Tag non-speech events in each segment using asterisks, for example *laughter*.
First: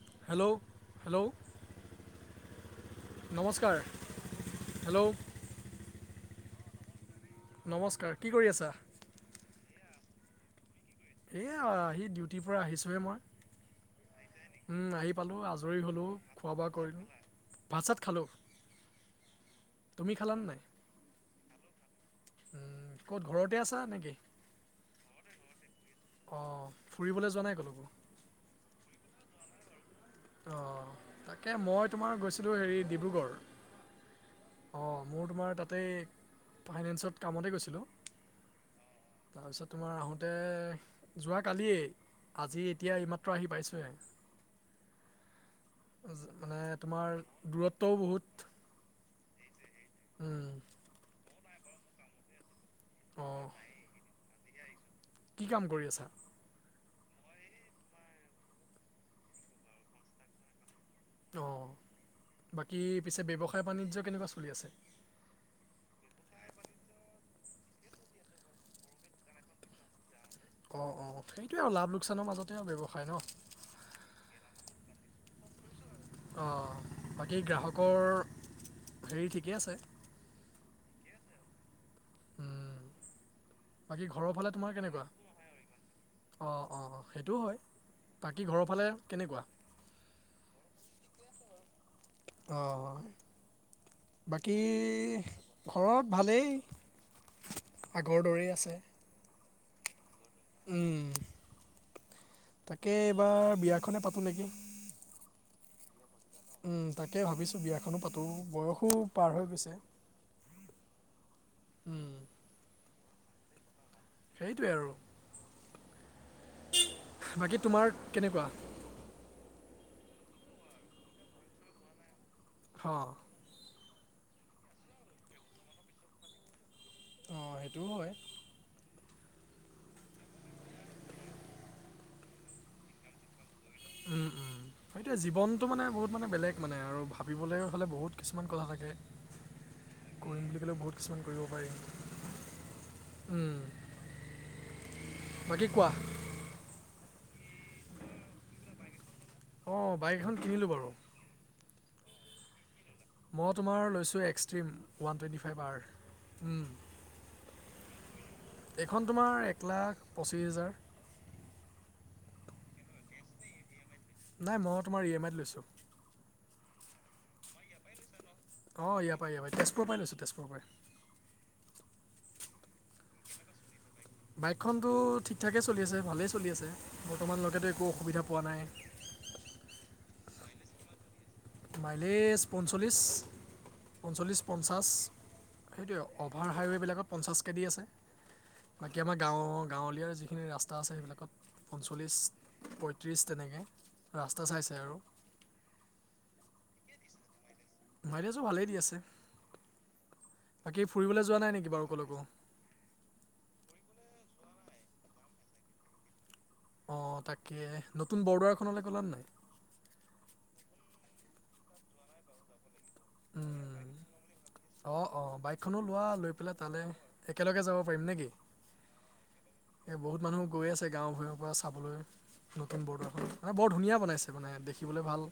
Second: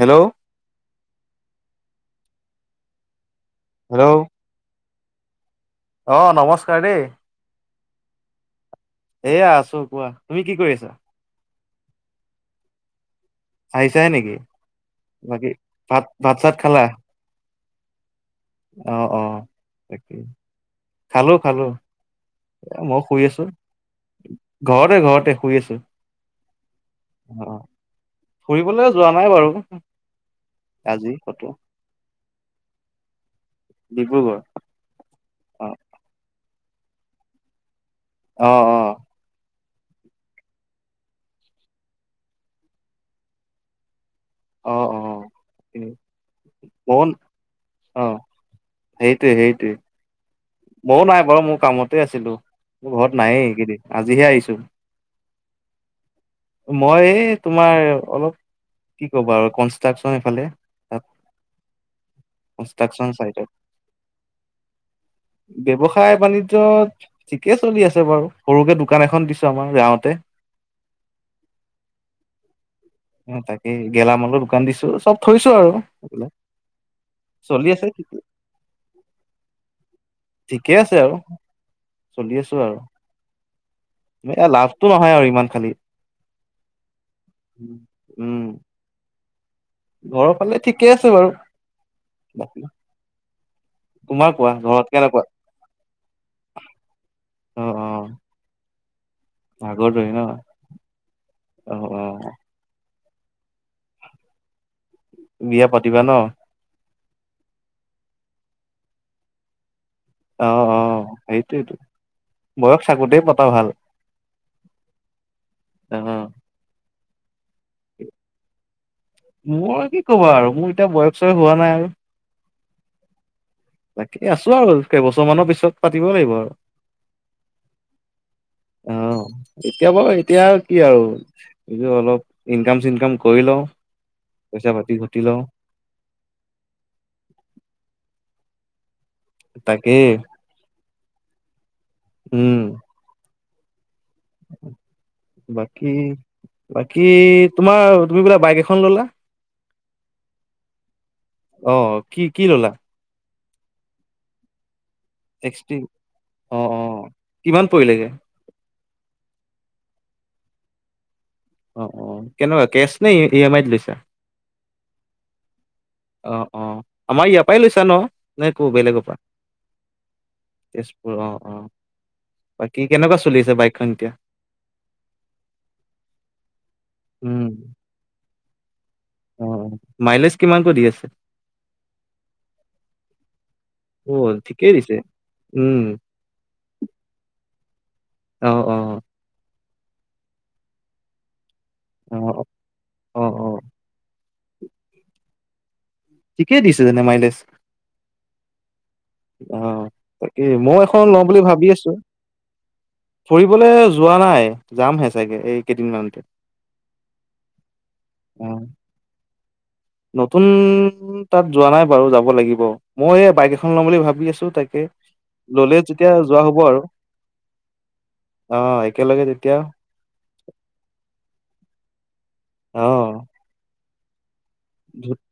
Hello? Hello? Hello? নমস্কাৰ। Hello? Hello? অ' নমস্কাৰ দেই। নমস্কাৰ। কি কৰি আছা? এয়া আছোঁ, কোৱা। তুমি কি কৰি আছা? এয়া আহি ডিউটিৰ পৰা আহিছোঁহে মই। আহিছাহে নেকি? উম, আহি পালোঁ বাকী আজৰি হ'লোঁ ভাত- খোৱা ভাত-চাত বোৱা খালা? কৰিলোঁ ভাত চাত খালোঁ অ' - অ' তুমি তাকে। খালানে নাই খালো - খালো। এ উম, মই ক'ত শুই আছোঁ। ঘৰতে আছা নেকি ঘৰতে - ঘৰতে শুই আছোঁ। অ' ফুৰিবলৈ যোৱা নাই ক'লোকো? ফুৰিবলৈ যোৱা নাই বাৰু। অ'। আজি ক'তো তাকে মই তোমাৰ গৈছিলোঁ হেৰি ডিব্ৰুগড়। ডিব্ৰুগড় অ' মোৰ তোমাৰ অ তাতে ফাইনেন্সত কামতে গৈছিলোঁ। অ' - অ'। তাৰপিছত তোমাৰ আহোঁতে যোৱাকালিয়ে আজি এতিয়া এইমাত্ৰ আহি পাইছোঁহে। অ' - অ'। মানে মন তোমাৰ দূৰত্বও অ বহুত। সেইটোৱে - সেইটোৱে। উম, ময়ো নাই বাৰু, মোৰ কামতে আছিলো। মই ঘৰত নাইয়ে অঁ এইকেইদিন। আজিহে আহিছোঁ। কি কাম কৰি আছা? মই এই তোমাৰ অলপ- কি ক'বা আৰু, কনষ্ট্ৰাকচন এইফালে। তাত অ'। বাকী কনষ্ট্ৰাকচন পিছে চাইটত ব্যৱসায় বাণিজ্য কেনেকুৱা চলি আছে? ব্যৱসায় বাণিজ্য ঠিকে চলি আছে বাৰু। সৰুকে দোকান এখন দিছোঁ আমাৰ গাঁৱতে। অ' - অ'। সেইটোৱে আৰু, লাভ-লোকচানৰ মাজতে আৰু ব্যৱসায় ন'। উম, গেলামালৰ দোকান দিছোঁ। চব থৈছোঁ আৰু। এইবিলাক অ'। বাকী চলি আছে গ্ৰাহকৰ ঠিকে হেৰি ঠিকেই আছে? ঠিকে আছে আৰু। চলি আছোঁ উম, আৰু। বাকী ঘৰৰ এ লাভটো নহয় আৰু ইমান খালি। অ' - অ' - অ', সেইটোও হয়। উম বাকী ঘৰৰফালে কেনেকুৱা? ঘৰৰ ফালে ঠিকে আছে বাৰু। অ তোমাৰ কোৱা বাকী ঘৰত কেনেকুৱা ঘৰত ভালেই, অ অ আগৰ দৰেই আছে। আগৰ দৰেই ন। উম। অ অ। তাকে এইবাৰ বিয়াখনে পাতোঁ নেকি! বিয়া পাতিবা ন? তাকে ভাবিছোঁ বিয়াখনো পাতোঁ বয়সো পাৰ হৈ গৈছে। অ অ সেইটোৱেটো। উম, বয়স থাকোতেই পতা ভাল। সেইটোৱে আৰু। অ বাকী তোমাৰ কেনেকুৱা? মোৰ কি ক'বা আৰু মোৰ এতিয়া বয়স হোৱা নাই আৰু। হ। বাকী আছো আৰু কেইবছৰ মানৰ পিছত পাতিব লাগিব আৰু। অ সেইটোও হয়। অ। অ এতিয়া বাৰু এতিয়া কি আৰু। এইবোৰ অলপ ইনকাম চিনকাম কৰি লওঁ। উম উম পইচা স পাতি ঘটি সেইটোৱেই লওঁ জীৱন সেইটো মানে বহুত মানে বেলেগ মানে আৰু। ভাবিবলৈ হ'লে বহুত কিছুমান কথা থাকে। তাকে। কৰিম বুলি ক'লে বহুত কিছুমান কৰিব পাৰি। উম। উম। বাকী বাকী, তোমাৰ তুমি বোলে বাইক এখন ললা। অ অ বাইক এখন কিনিলোঁ বাৰু। অ কি কি ললা? মই তোমাৰ লৈছোঁ extreme. One twenty five R, XT অ', উম। অ', কিমান পৰিলেগে এইখন তোমাৰ এক লাখ পঁচিছ হেজাৰ। অ অ কেনেকুৱা কেচ নে ই এম আইত লৈছা। নাই মই তোমাৰ ই এম আইত লৈছোঁ। অ অ আমাৰ ইয়াৰ পৰাই লৈছা ন? নে ক অ বেলেগৰ ইয়াৰ পৰা- ইয়াৰ পৰাই তেজপুৰৰ পৰাই লৈছো, তেজপুৰৰ পৰাই। অ তেজপুৰ অ, বাকী কেনেকুৱা চলি আছে বাইকখন এতিয়া? বাইকখনতো ঠিকঠাকেই চলি আছে, ভালেই চলি আছে। বৰ্তমানলৈকেতো একো অসুবিধা পোৱা নাই। অ অ মাইলেজ কিমানকৈ দি আছে? মাইলেজ পঞ্চল্লিছ। অ', পঞ্চল্লিছ ঠিকেই পঞ্চাছ দিছে। উম, সেইটোৱে অভাৰ হাইৱেবিলাকত পঞ্চাছ কে দি আছে। অ', বাকি অ', আমাৰ গাঁৱৰ গাঁৱলীয়া যিখিনি ৰাস্তা আছে সেইবিলাকত অ', পঞ্চল্লিছ। পঁয়ত্ৰিশ অ', অ', তেনেকে ৰাস্তা চাই চাই আৰু। ঠিকেই দিছে তেনে মাইলেজ। মাইলেজো ভালেই দি আছে অহ তাকেই মই বাকী এখন লওঁ ফুৰিবলৈ যোৱা বুলি নাই ভাবি নেকি বাৰু আছো। ক'লৈকো ফুৰিবলে যোৱা নাই, যামহে চাগে এই কেইদিনমানতে। অ তাকে, নতুন অ', বৰদোৱাখনলৈ গ'লা নে নাই? নতুন তাত যোৱা নাই বাৰু। যাব লাগিব, মই এই বাইক এখন ল'ম বুলি ভাবি আছো। অ অ বাইকখনো লোৱা লৈ পেলাই আৰু তালৈ একেলগে যাব পাৰিম নেকি? লগে তেতিয়া এই বহুত মানুহ গৈ আছে গাঁৱৰ ভূঁইৰ পৰা চাবলৈ নতুন অ', বৰদোৱাখন। মানে বৰ ধুনীয়া বনাইছে মানে দেখিবলৈ ধু ভাল,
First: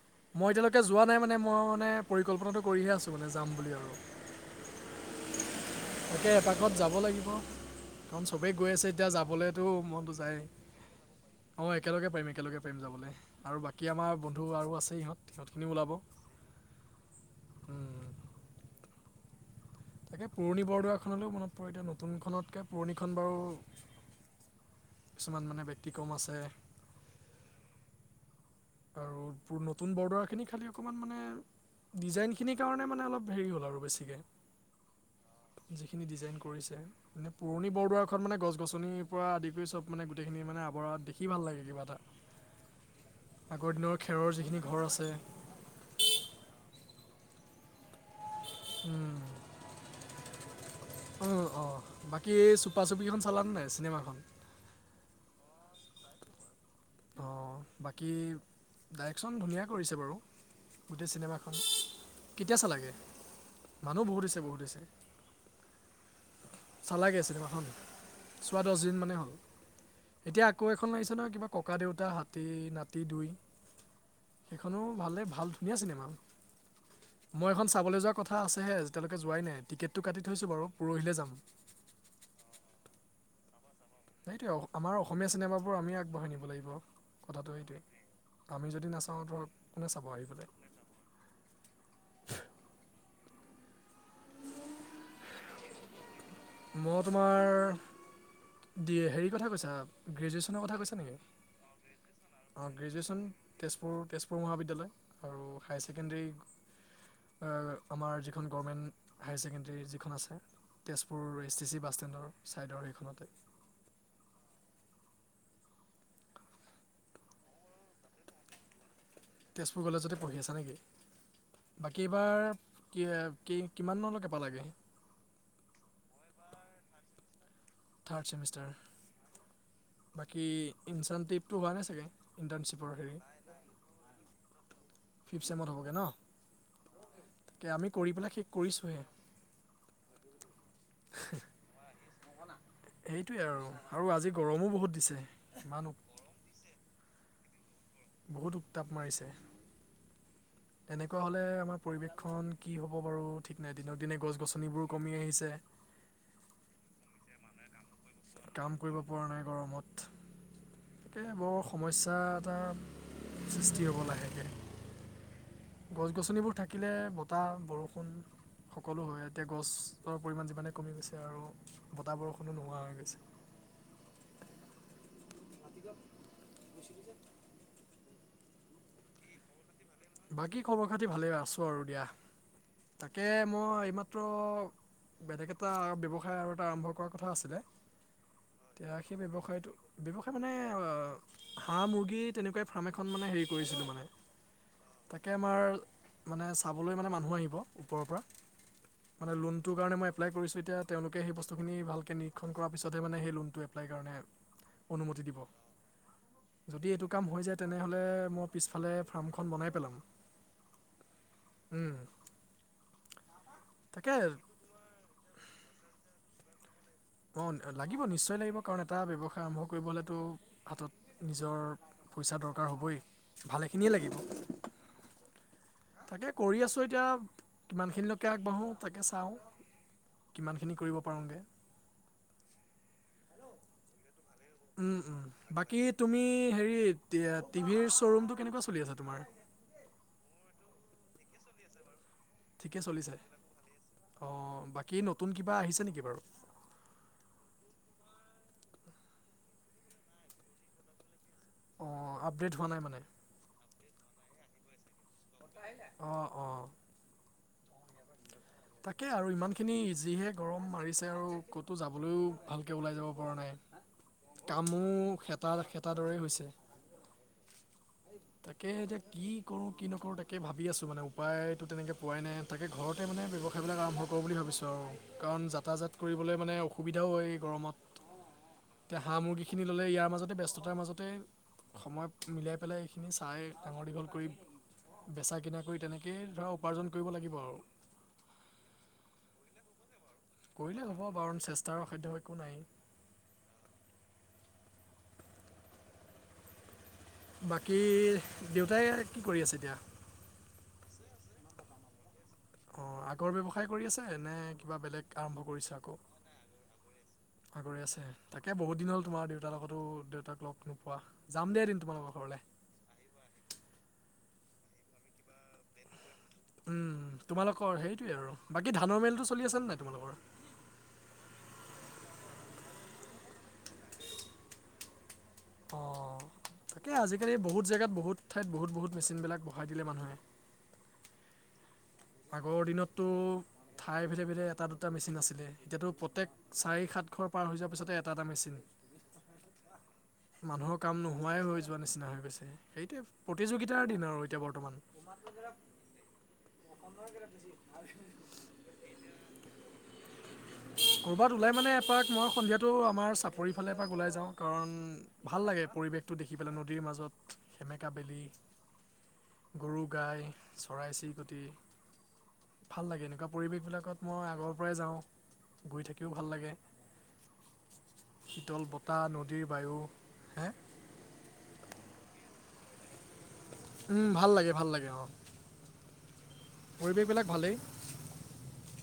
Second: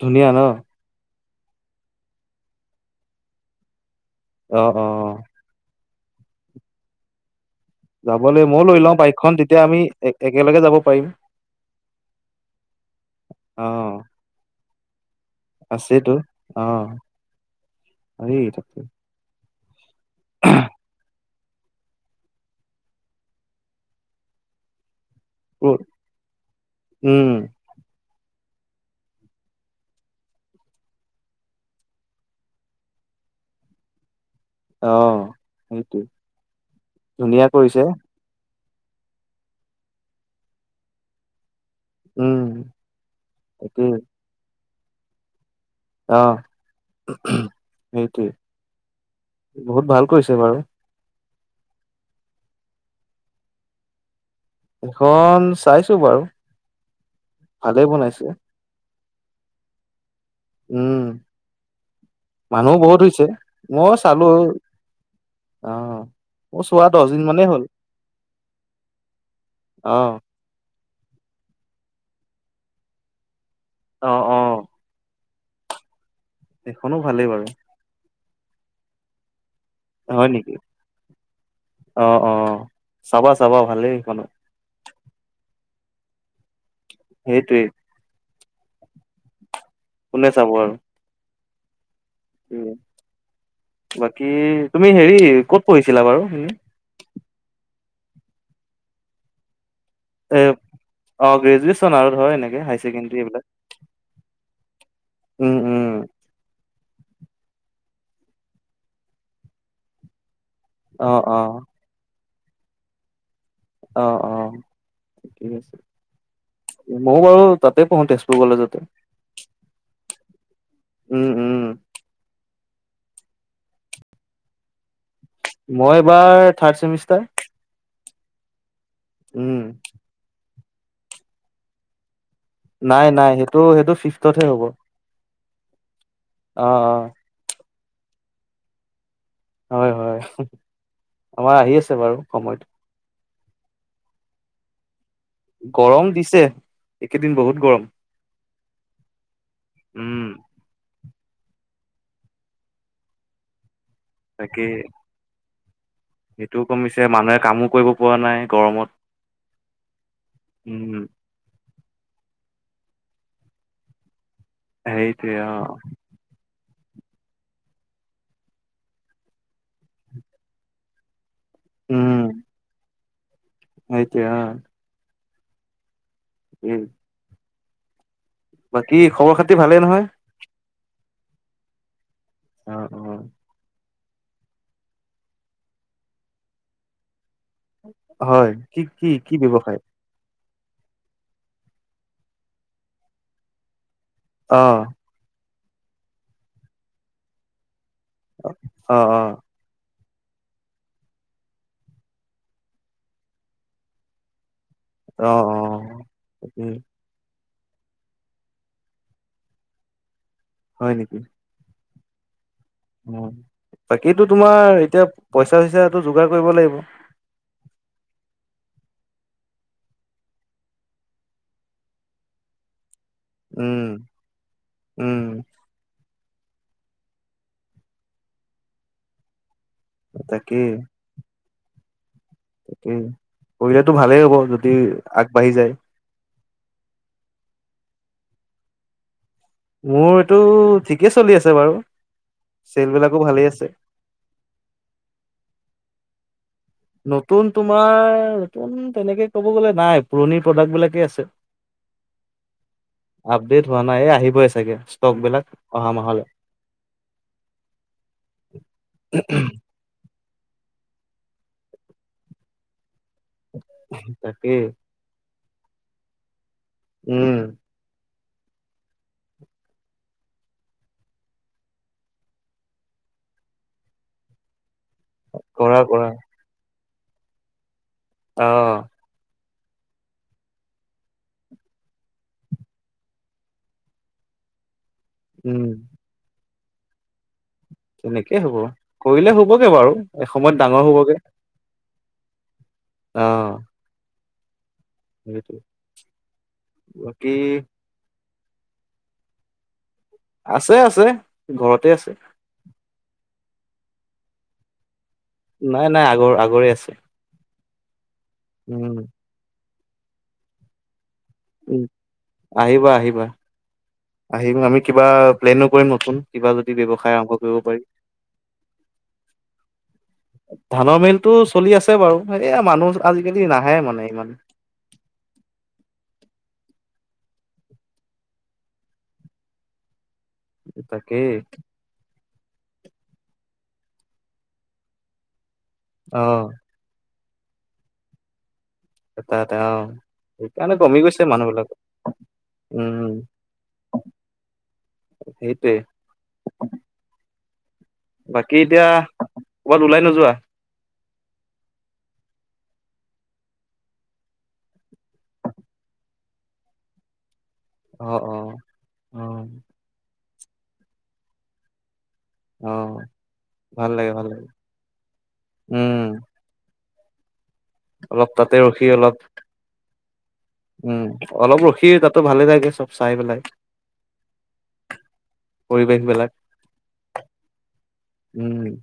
ধুনীয়া ন? মই এতিয়া তাত যোৱা নাই মানে মই মানে পৰিকল্পনাটো কৰিহে আছোঁ মানে যাম বুলি আৰু। অ, অ, অ। তাকে এপাকত যাব লাগিব। কাৰণ যাবলৈ চবেই ময়ো গৈ লৈ আছে লওঁ এতিয়া বাইকখন তেতিয়া যাবলেটো আমি এ মনটো যায়ে। একেলগে যাব পাৰিম। অঁ একেলগে পাৰিম, একেলগে পাৰিম যাবলে আৰু বাকী অ', আমাৰ বন্ধু আৰু আছে সিহঁত, সিহঁতখিনিও ওলাব। অহ, উম, এই তাকে তাকে পুৰণি বৰদোৱাখনলৈও মনত পৰে। এতিয়া নতুনখনতকে পুৰণিখন বাৰু কিছুমান মানে ব্যতিক্ৰম আছে। উম, আৰু নতুন বৰদোৱাৰখিনি খালি অকমান মানে ডিজাইন খিনি কাৰণে মানে অলপ হেৰি হ'ল আৰু বেছিকে। অহ, সেইটোৱে যিখিনি ডিজাইন কৰিছে মানে ধুনীয়া পুৰণি কৰিছে। বৰদোৱা খন মানে গছ-গছনিৰ পৰা আদি কৰি চব মানে গোটেইখিনি মানে আৱৰা দেখি ভাল লাগে কিবা এটা। উম, আগৰ তাকেই দিনৰ খেৰৰ যিখিনি ঘৰ আছে অ সেইটোৱেই, বহুত ভাল কৰিছে বাৰু। অ, অ। বাকি এই চুপা চুপিখন চালানে নাই চিনেমাখন? সেইখন চাইছো বাৰু। অ ভালেই বাকী বনাইছে। ডাইৰেকচন ধুনীয়া কৰিছে বাৰু। উম, গোটেই চিনেমাখন, কেতিয়া মানুহো চালাগে? বহুত হৈছে মানুহ বহুত হৈছে, বহুত হৈছে। অ মোৰ চোৱা দছ চালাগে দিন মানেই চিনেমাখন হ'ল। চোৱা দছ দিন মানে হ'ল। অহ, এতিয়া আকৌ এখন আহিছে নহয় কিবা ককা দেউতা হাতী নাতি দুই। অ, অ। সেইখনো ভালে ভাল ধুনীয়া চিনেমা। সেইখনো ভালে মই বাৰু। এখন চাবলৈ যোৱা কথা আছেহে। এতিয়ালৈকে যোৱাই নাই। টিকেটটো কাটি হয় থৈছো নেকি? বাৰু পৰহিলে যাম। অ, অ। চাবা, চাবা ভালেই সেইখন। এইটোৱে আমাৰ অসমীয়া চিনেমাবোৰ আমিয়ে আগবঢ়াই নিব লাগিব, কথাটো সেইটোৱে এইটোৱে। আমি যদি নাচাওঁ ধৰক কোনে চাব আহিবলে? বাকী তুমি হেৰি ক'ত পঢ়িছিলা বাৰু? মই তোমাৰ দি হেৰি কথা কৈছা? এ গ্ৰেজুৱেচনৰ কথা কৈছা নেকি? অ', *unintelligible* অ ছেকেণ্ডৰী গ্ৰেজুৱেচন এইবিলাক তেজপুৰ, তেজপুৰ মহাবিদ্যালয় আৰু উম, হায়াৰ উম। ছেকেণ্ডেৰী *inaudible* অ আমাৰ যিখন গভৰ্মেণ্ট হায়াৰ ছেকেণ্ডেৰী যিখন আছে। অ', পুৰ এছ অ', টি চি বাছ ষ্টেণ্ডৰ ছাইডৰ সেইখনতে। অ, অ ঠিক আছে। মও বাৰু তাতে পঢ়ো তেজপুৰ কলেজতে। তেজপুৰ কলেজতে পঢ়ি আছা নে কি? উম, উম। বাকী এইবাৰ কি কি কিমানলৈকে পালাগে? মই এইবাৰ থাৰ্ড চেমিষ্টাৰ। থাৰ্ড চেমিষ্টাৰ, উম, বাকী ইঞ্চানটিভটো হোৱা নাই চাগে? ইণ্টাৰ্ণশ্বিপৰ নাই হেৰি নাই সেইটো সেইটো ফিফটতহে হ'ব। ফিফ ছেমত হ'বগে ন? অ', অ', তাকে আমি কৰি পেলাই শেষ কৰিছোহে। হয়, হয়। আমাৰ আহি আছে বাৰু। সময়টো। সেইটোৱে আৰু আৰু আজি গৰমো বহুত দিছে। ইমান উত- গৰম দিছে, একেদিন বহুত গৰম। বহুত উত্তাপ মাৰিছে। উম, তেনেকুৱা হ'লে আমাৰ পৰিৱেশখন কি হ'ব বাৰু ঠিক নাই। দিনক দিনে তাকে গছ-গছনিবোৰ কমি আহিছে। সেইটোও কমিছে মানুহে কামো কৰিব পৰা নাই কাম গৰমত কৰিব পৰা নাই গৰমত উম। তাকে বৰ সমস্যা এটা সৃষ্টি হ'ব লাহেকে। সেইটো অ'। গছ-গছনিবোৰ থাকিলে বতাহ, বৰষুণ সকলো হয় এতিয়া গছৰ পৰিমাণ যিমানে কমি গৈছে আৰু উম, বতাহ-বৰষুণো নোহোৱা হৈ গৈছে। সেইটোৱে অ। মাতিবা *unintelligible* এই বাকী খবৰ-খাতি ভালে নহয়। বাকী খবৰ খাতি ভালে আছো আৰু দিয়া অ', অ', তাকে মই এইমাত্ৰ বেলেগ এটা ব্যৱসায় আৰু এটা আৰম্ভ কৰাৰ কথা আছিলে। হয়, কি তেতিয়া কি সেই কি ব্যৱসায়টো ব্যৱসায়? ব্যৱসায় মানে হাঁহ, মুৰ্গী তেনেকুৱাই ফাৰ্ম এখন মানে হেৰি কৰিছিলো মানে। অ। তাকে আমাৰ মানে চাবলৈ মানে মানুহ আহিব ওপৰৰ পৰা অ', অ'। মানে লোন তোৰ কাৰণেই মই এপ্লাই কৰিছো এতিয়া তেওঁলোকে সেই বস্তুখিনি ভালকে নিৰীক্ষণ কৰাৰ পিছত সেই লোনটো এপ্লাই কাৰণে *inaudible* অনুমতি দিব অ তাকেই যদি এইটো কাম হৈ যায় তেনেহ'লে মই পিছফালে ফাৰ্মখন এখন বনাই পেলাম। হয় নেকি? উম। বাকীটো তাকে তোমাৰ এতিয়া পইচা, চইচাটো যোগাৰ কৰিব লাগিব। অ, লাগিব নিশ্চয় লাগিব কাৰণ এটা ব্যৱসায় আৰম্ভ কৰিব হ'লেতো হাতত নিজৰ পইচা দৰকাৰ হ'বই। উম, ভালেখিনিয়ে লাগিব উম। তাকে কৰি আছো এতিয়া কিমানখিনিলৈকে আগবাঢ়ো তাকে চাও তাকেই কিমানখিনি কৰিব পাৰোগে উম, কৰিলেটো ভালেই হ'ব যদি উম উম আগবাঢ়ি যায়। বাকী তুমি হেৰি টিভিৰ শ্ব'ৰুমটো কেনেকুৱা চলি আছে তোমাৰ? মোৰ এইটো ঠিকেই চলি আছে বাৰু। ঠিকে চেল চলিছে বিলাকো ভালেই আছে অ, বাকী নতুন কিবা আহিছে নেকি বাৰু? নতুন তোমাৰ নতুন তেনেকে ক'ব গ'লে নাই, পুৰণি প্ৰডাক্ট বিলাকে আছে। অ, আপডেট হোৱা নাই মানে। আপডেট হোৱা নাই এই আহিবই চাগে ষ্টক বিলাক অহা মাহলৈ। অঁ অঁ তাকে আৰু ইমানখিনি যিহে গৰম মাৰিছে আৰু ক'তো যাবলৈও ভালকৈ ওলাই যাব পৰা নাই। তাকেই কামো খেতা, খেতাৰ দৰেই হৈছে। উম। তাকে এতিয়া কি কৰো, কি নকৰো তাকে ভাবি আছো মানে উপায়টো তেনেকে পোৱাই নাই তাকে ঘৰতে মানে ব্যৱসায়বিলাক আৰম্ভ কৰো বুলি ভাবিছো আৰু কাৰণ কৰা যাতা-যাত কৰা কৰিবলৈ মানে অসুবিধাও হয় গৰমত। অ। এতিয়া হাঁহ, মুৰ্গীখিনি ল'লে ইয়াৰ মাজতে ব্যস্ততাৰ মাজতে সময় মিলাই পেলাই এইখিনি চাই ডাঙৰ দীঘল কৰি বেচা, কিনা উম কৰি তেনেকৈ তাকেই ধৰা উপাৰ্জন কৰিব লাগিব আৰু তেনেকেই হ'ব কৰিলে হ'বগে বাৰু এসময়ত ডাঙৰ হ'বগে। তাৰ অসাধ্য একো নাই। অ। সেইটোৱেই। বাকী দেউতাই কি কৰি আছে এতিয়া। আছে আছে ঘৰতে আছে অ আগৰ ব্যৱসায় কৰি আছে নে কিবা বেলেগ আৰম্ভ নাই নাই আগৰ আগৰে আছে আগৰে আছে তাকে বহুত দিন উম হ'ল তোমাৰ দেউতাৰ লগতো দেউতাক লগ নোপোৱা যাম দে উম এদিন তোমালোকৰ ঘৰলে আহিবা আহিবা আহিম আমি কিবা প্লেনো কৰিম নতুন কিবা যদি ব্যৱসায় উম আৰম্ভ কৰিব পাৰি তোমালোকৰ সেইটোৱে আৰু বাকী ধানৰ মিলটো চলি আছে নে নাই তোমালোকৰ ধানৰ মিলতটো চলি আছে বাৰু এইয়া মানুহ আজিকালি নাহে মানে ইমান অ তাকে আজিকালি বহুত জেগাত বহুত ঠাইত বহুত বহুত মেচিনবিলাক বহাই দিলে মানুহে তাকে আগৰ দিনততো ঠাই ভেধে ভেদে এটা দুটা মেচিন আছিলে এতিয়াতো অ প্ৰত্যেক চাৰি সাত ঘৰ পাৰ হৈ যোৱাৰ পিছতে এটা এটা মেচিন এটা এটা অ সেইকাৰণে মানুহৰ কমি কাম গৈছে নোহোৱাই মানুহ হৈ বিলাক যোৱা নিচিনা হৈ গৈছে সেইটোৱে উম প্ৰতিযোগিতাৰ দিন আৰু এতিয়া বৰ্তমান *unintelligible* *unintelligible* অকণমান কেইটা বেছি আৰু বাকী এতিয়া ক'ৰবাত ওলাই নোযোৱা *unintelligible* ক'ৰবাত ওলাই মানে এপাক মই সন্ধিয়াটো আমাৰ চাপৰিৰ ফালে এপাক ওলাই যাওঁ কাৰণ ভাল লাগে পৰিৱেশটো দেখি পেলাই নদীৰ মাজত সেমেকা অ বেলি, অ অ গৰু গাই, চৰাই চিৰিকটি অ ভাল লাগে এনেকুৱা ভাল পৰিৱেশবিলাকত লাগে ভাল মই লাগে আগৰ পৰাই যাওঁ গৈ থাকিও উম, ভাল লাগে অলপ তাতে শীতল ৰখি বতাহ অলপ নদীৰ বায়ু হে উম অলপ ৰখি তাতো ভালে থাকে চব চাই পেলাই ভাল লাগে ভাল লাগে অ পৰিৱেশ বিলাক পৰিৱেশবিলাক ভালেই উম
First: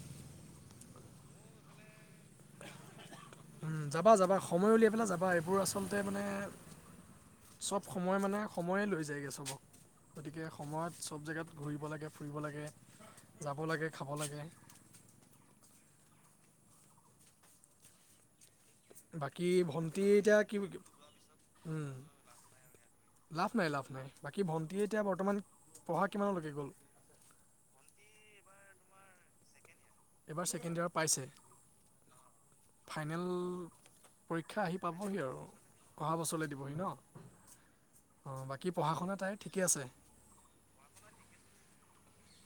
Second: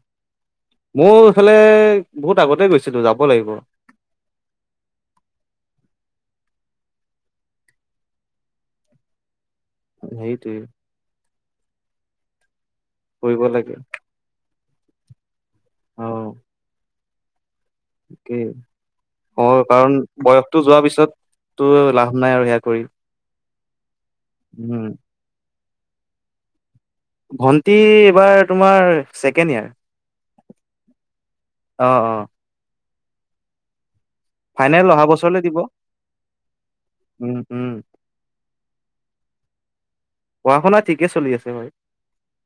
মোৰ ইফালে। যাবা যাবা সময় উলিয়াই পেলাই যাবা এইবোৰ আচলতে মানে। চব সময় মানে সময়ে লৈ যায়গৈ চবক। গতিকে হেৰিটোৱে সময়ত চব জেগাত ঘূৰিব লাগে ফুৰিব লাগে যাব লাগে খাব লাগে অ অকে বাকী ভণ্টি এতিয়া কি? পিছত তো উম লাভ নাই আৰু সেয়া কৰি লাভ নাই লাভ নাই বাকী ভন্টিয়ে উম, এতিয়া বৰ্তমান পঢ়া কিমানলৈকে গ'ল? ভণ্টি এইবাৰ তোমাৰ ছেকেণ্ড ইয়াৰ এইবাৰ ছেকেণ্ড ইয়াৰ অ', অ', পাইছে ফাইনেল। পৰীক্ষা আহি ফাইনেল অহা পাবহি বছৰলে আৰু দিব অহা বছৰলে দিবহি ন। উম উম। অ বাকী পঢ়া শুনা তাই ঠিকে আছে। পঢ়া শুনা ঠিকে চলি আছে হয়।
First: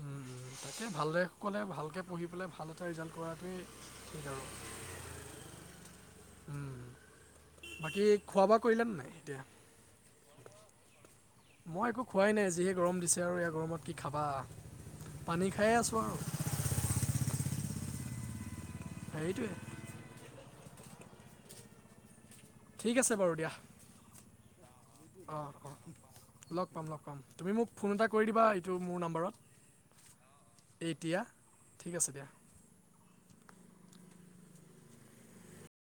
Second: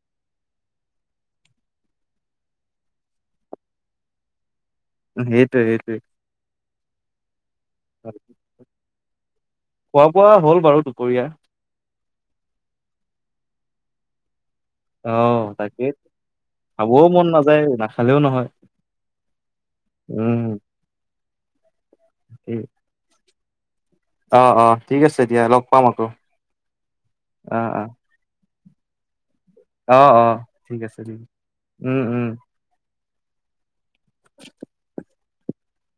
উম উম তাকে ভালদৰে সকলে ভালকৈ পঢ়ি পেলাই ভাল এটা ৰিজাল্ট কৰাটোৱেই ঠিক আৰু। সেইটোৱে সেইটোৱে উম বাকী খোৱা বোৱা কৰিলে নে নাই এতিয়া। খোৱা বোৱা হ'ল বাৰু দুপৰীয়া। মই একো খোৱাই নাই যিহে গৰম দিছে আৰু ইয়া গৰমত কি খাবা পানী অ', খায়ে তাকে আছোঁ আৰু। খাবও মন নাযায় নাখালেও নহয়। সেইটোৱে উম। ঠিক আছে বাৰু দিয়া। অ অ ঠিক আছে অ দিয়া লগ পাম আকৌ লগ পম লগ পম তুমি অ মোক অ ফোন এটা। কৰি দিবা এইটো মোৰ নাম্বৰত। অ- অ ঠিক আছে, ঠিক আছে, ঠিক উম আছে দিয়া উম।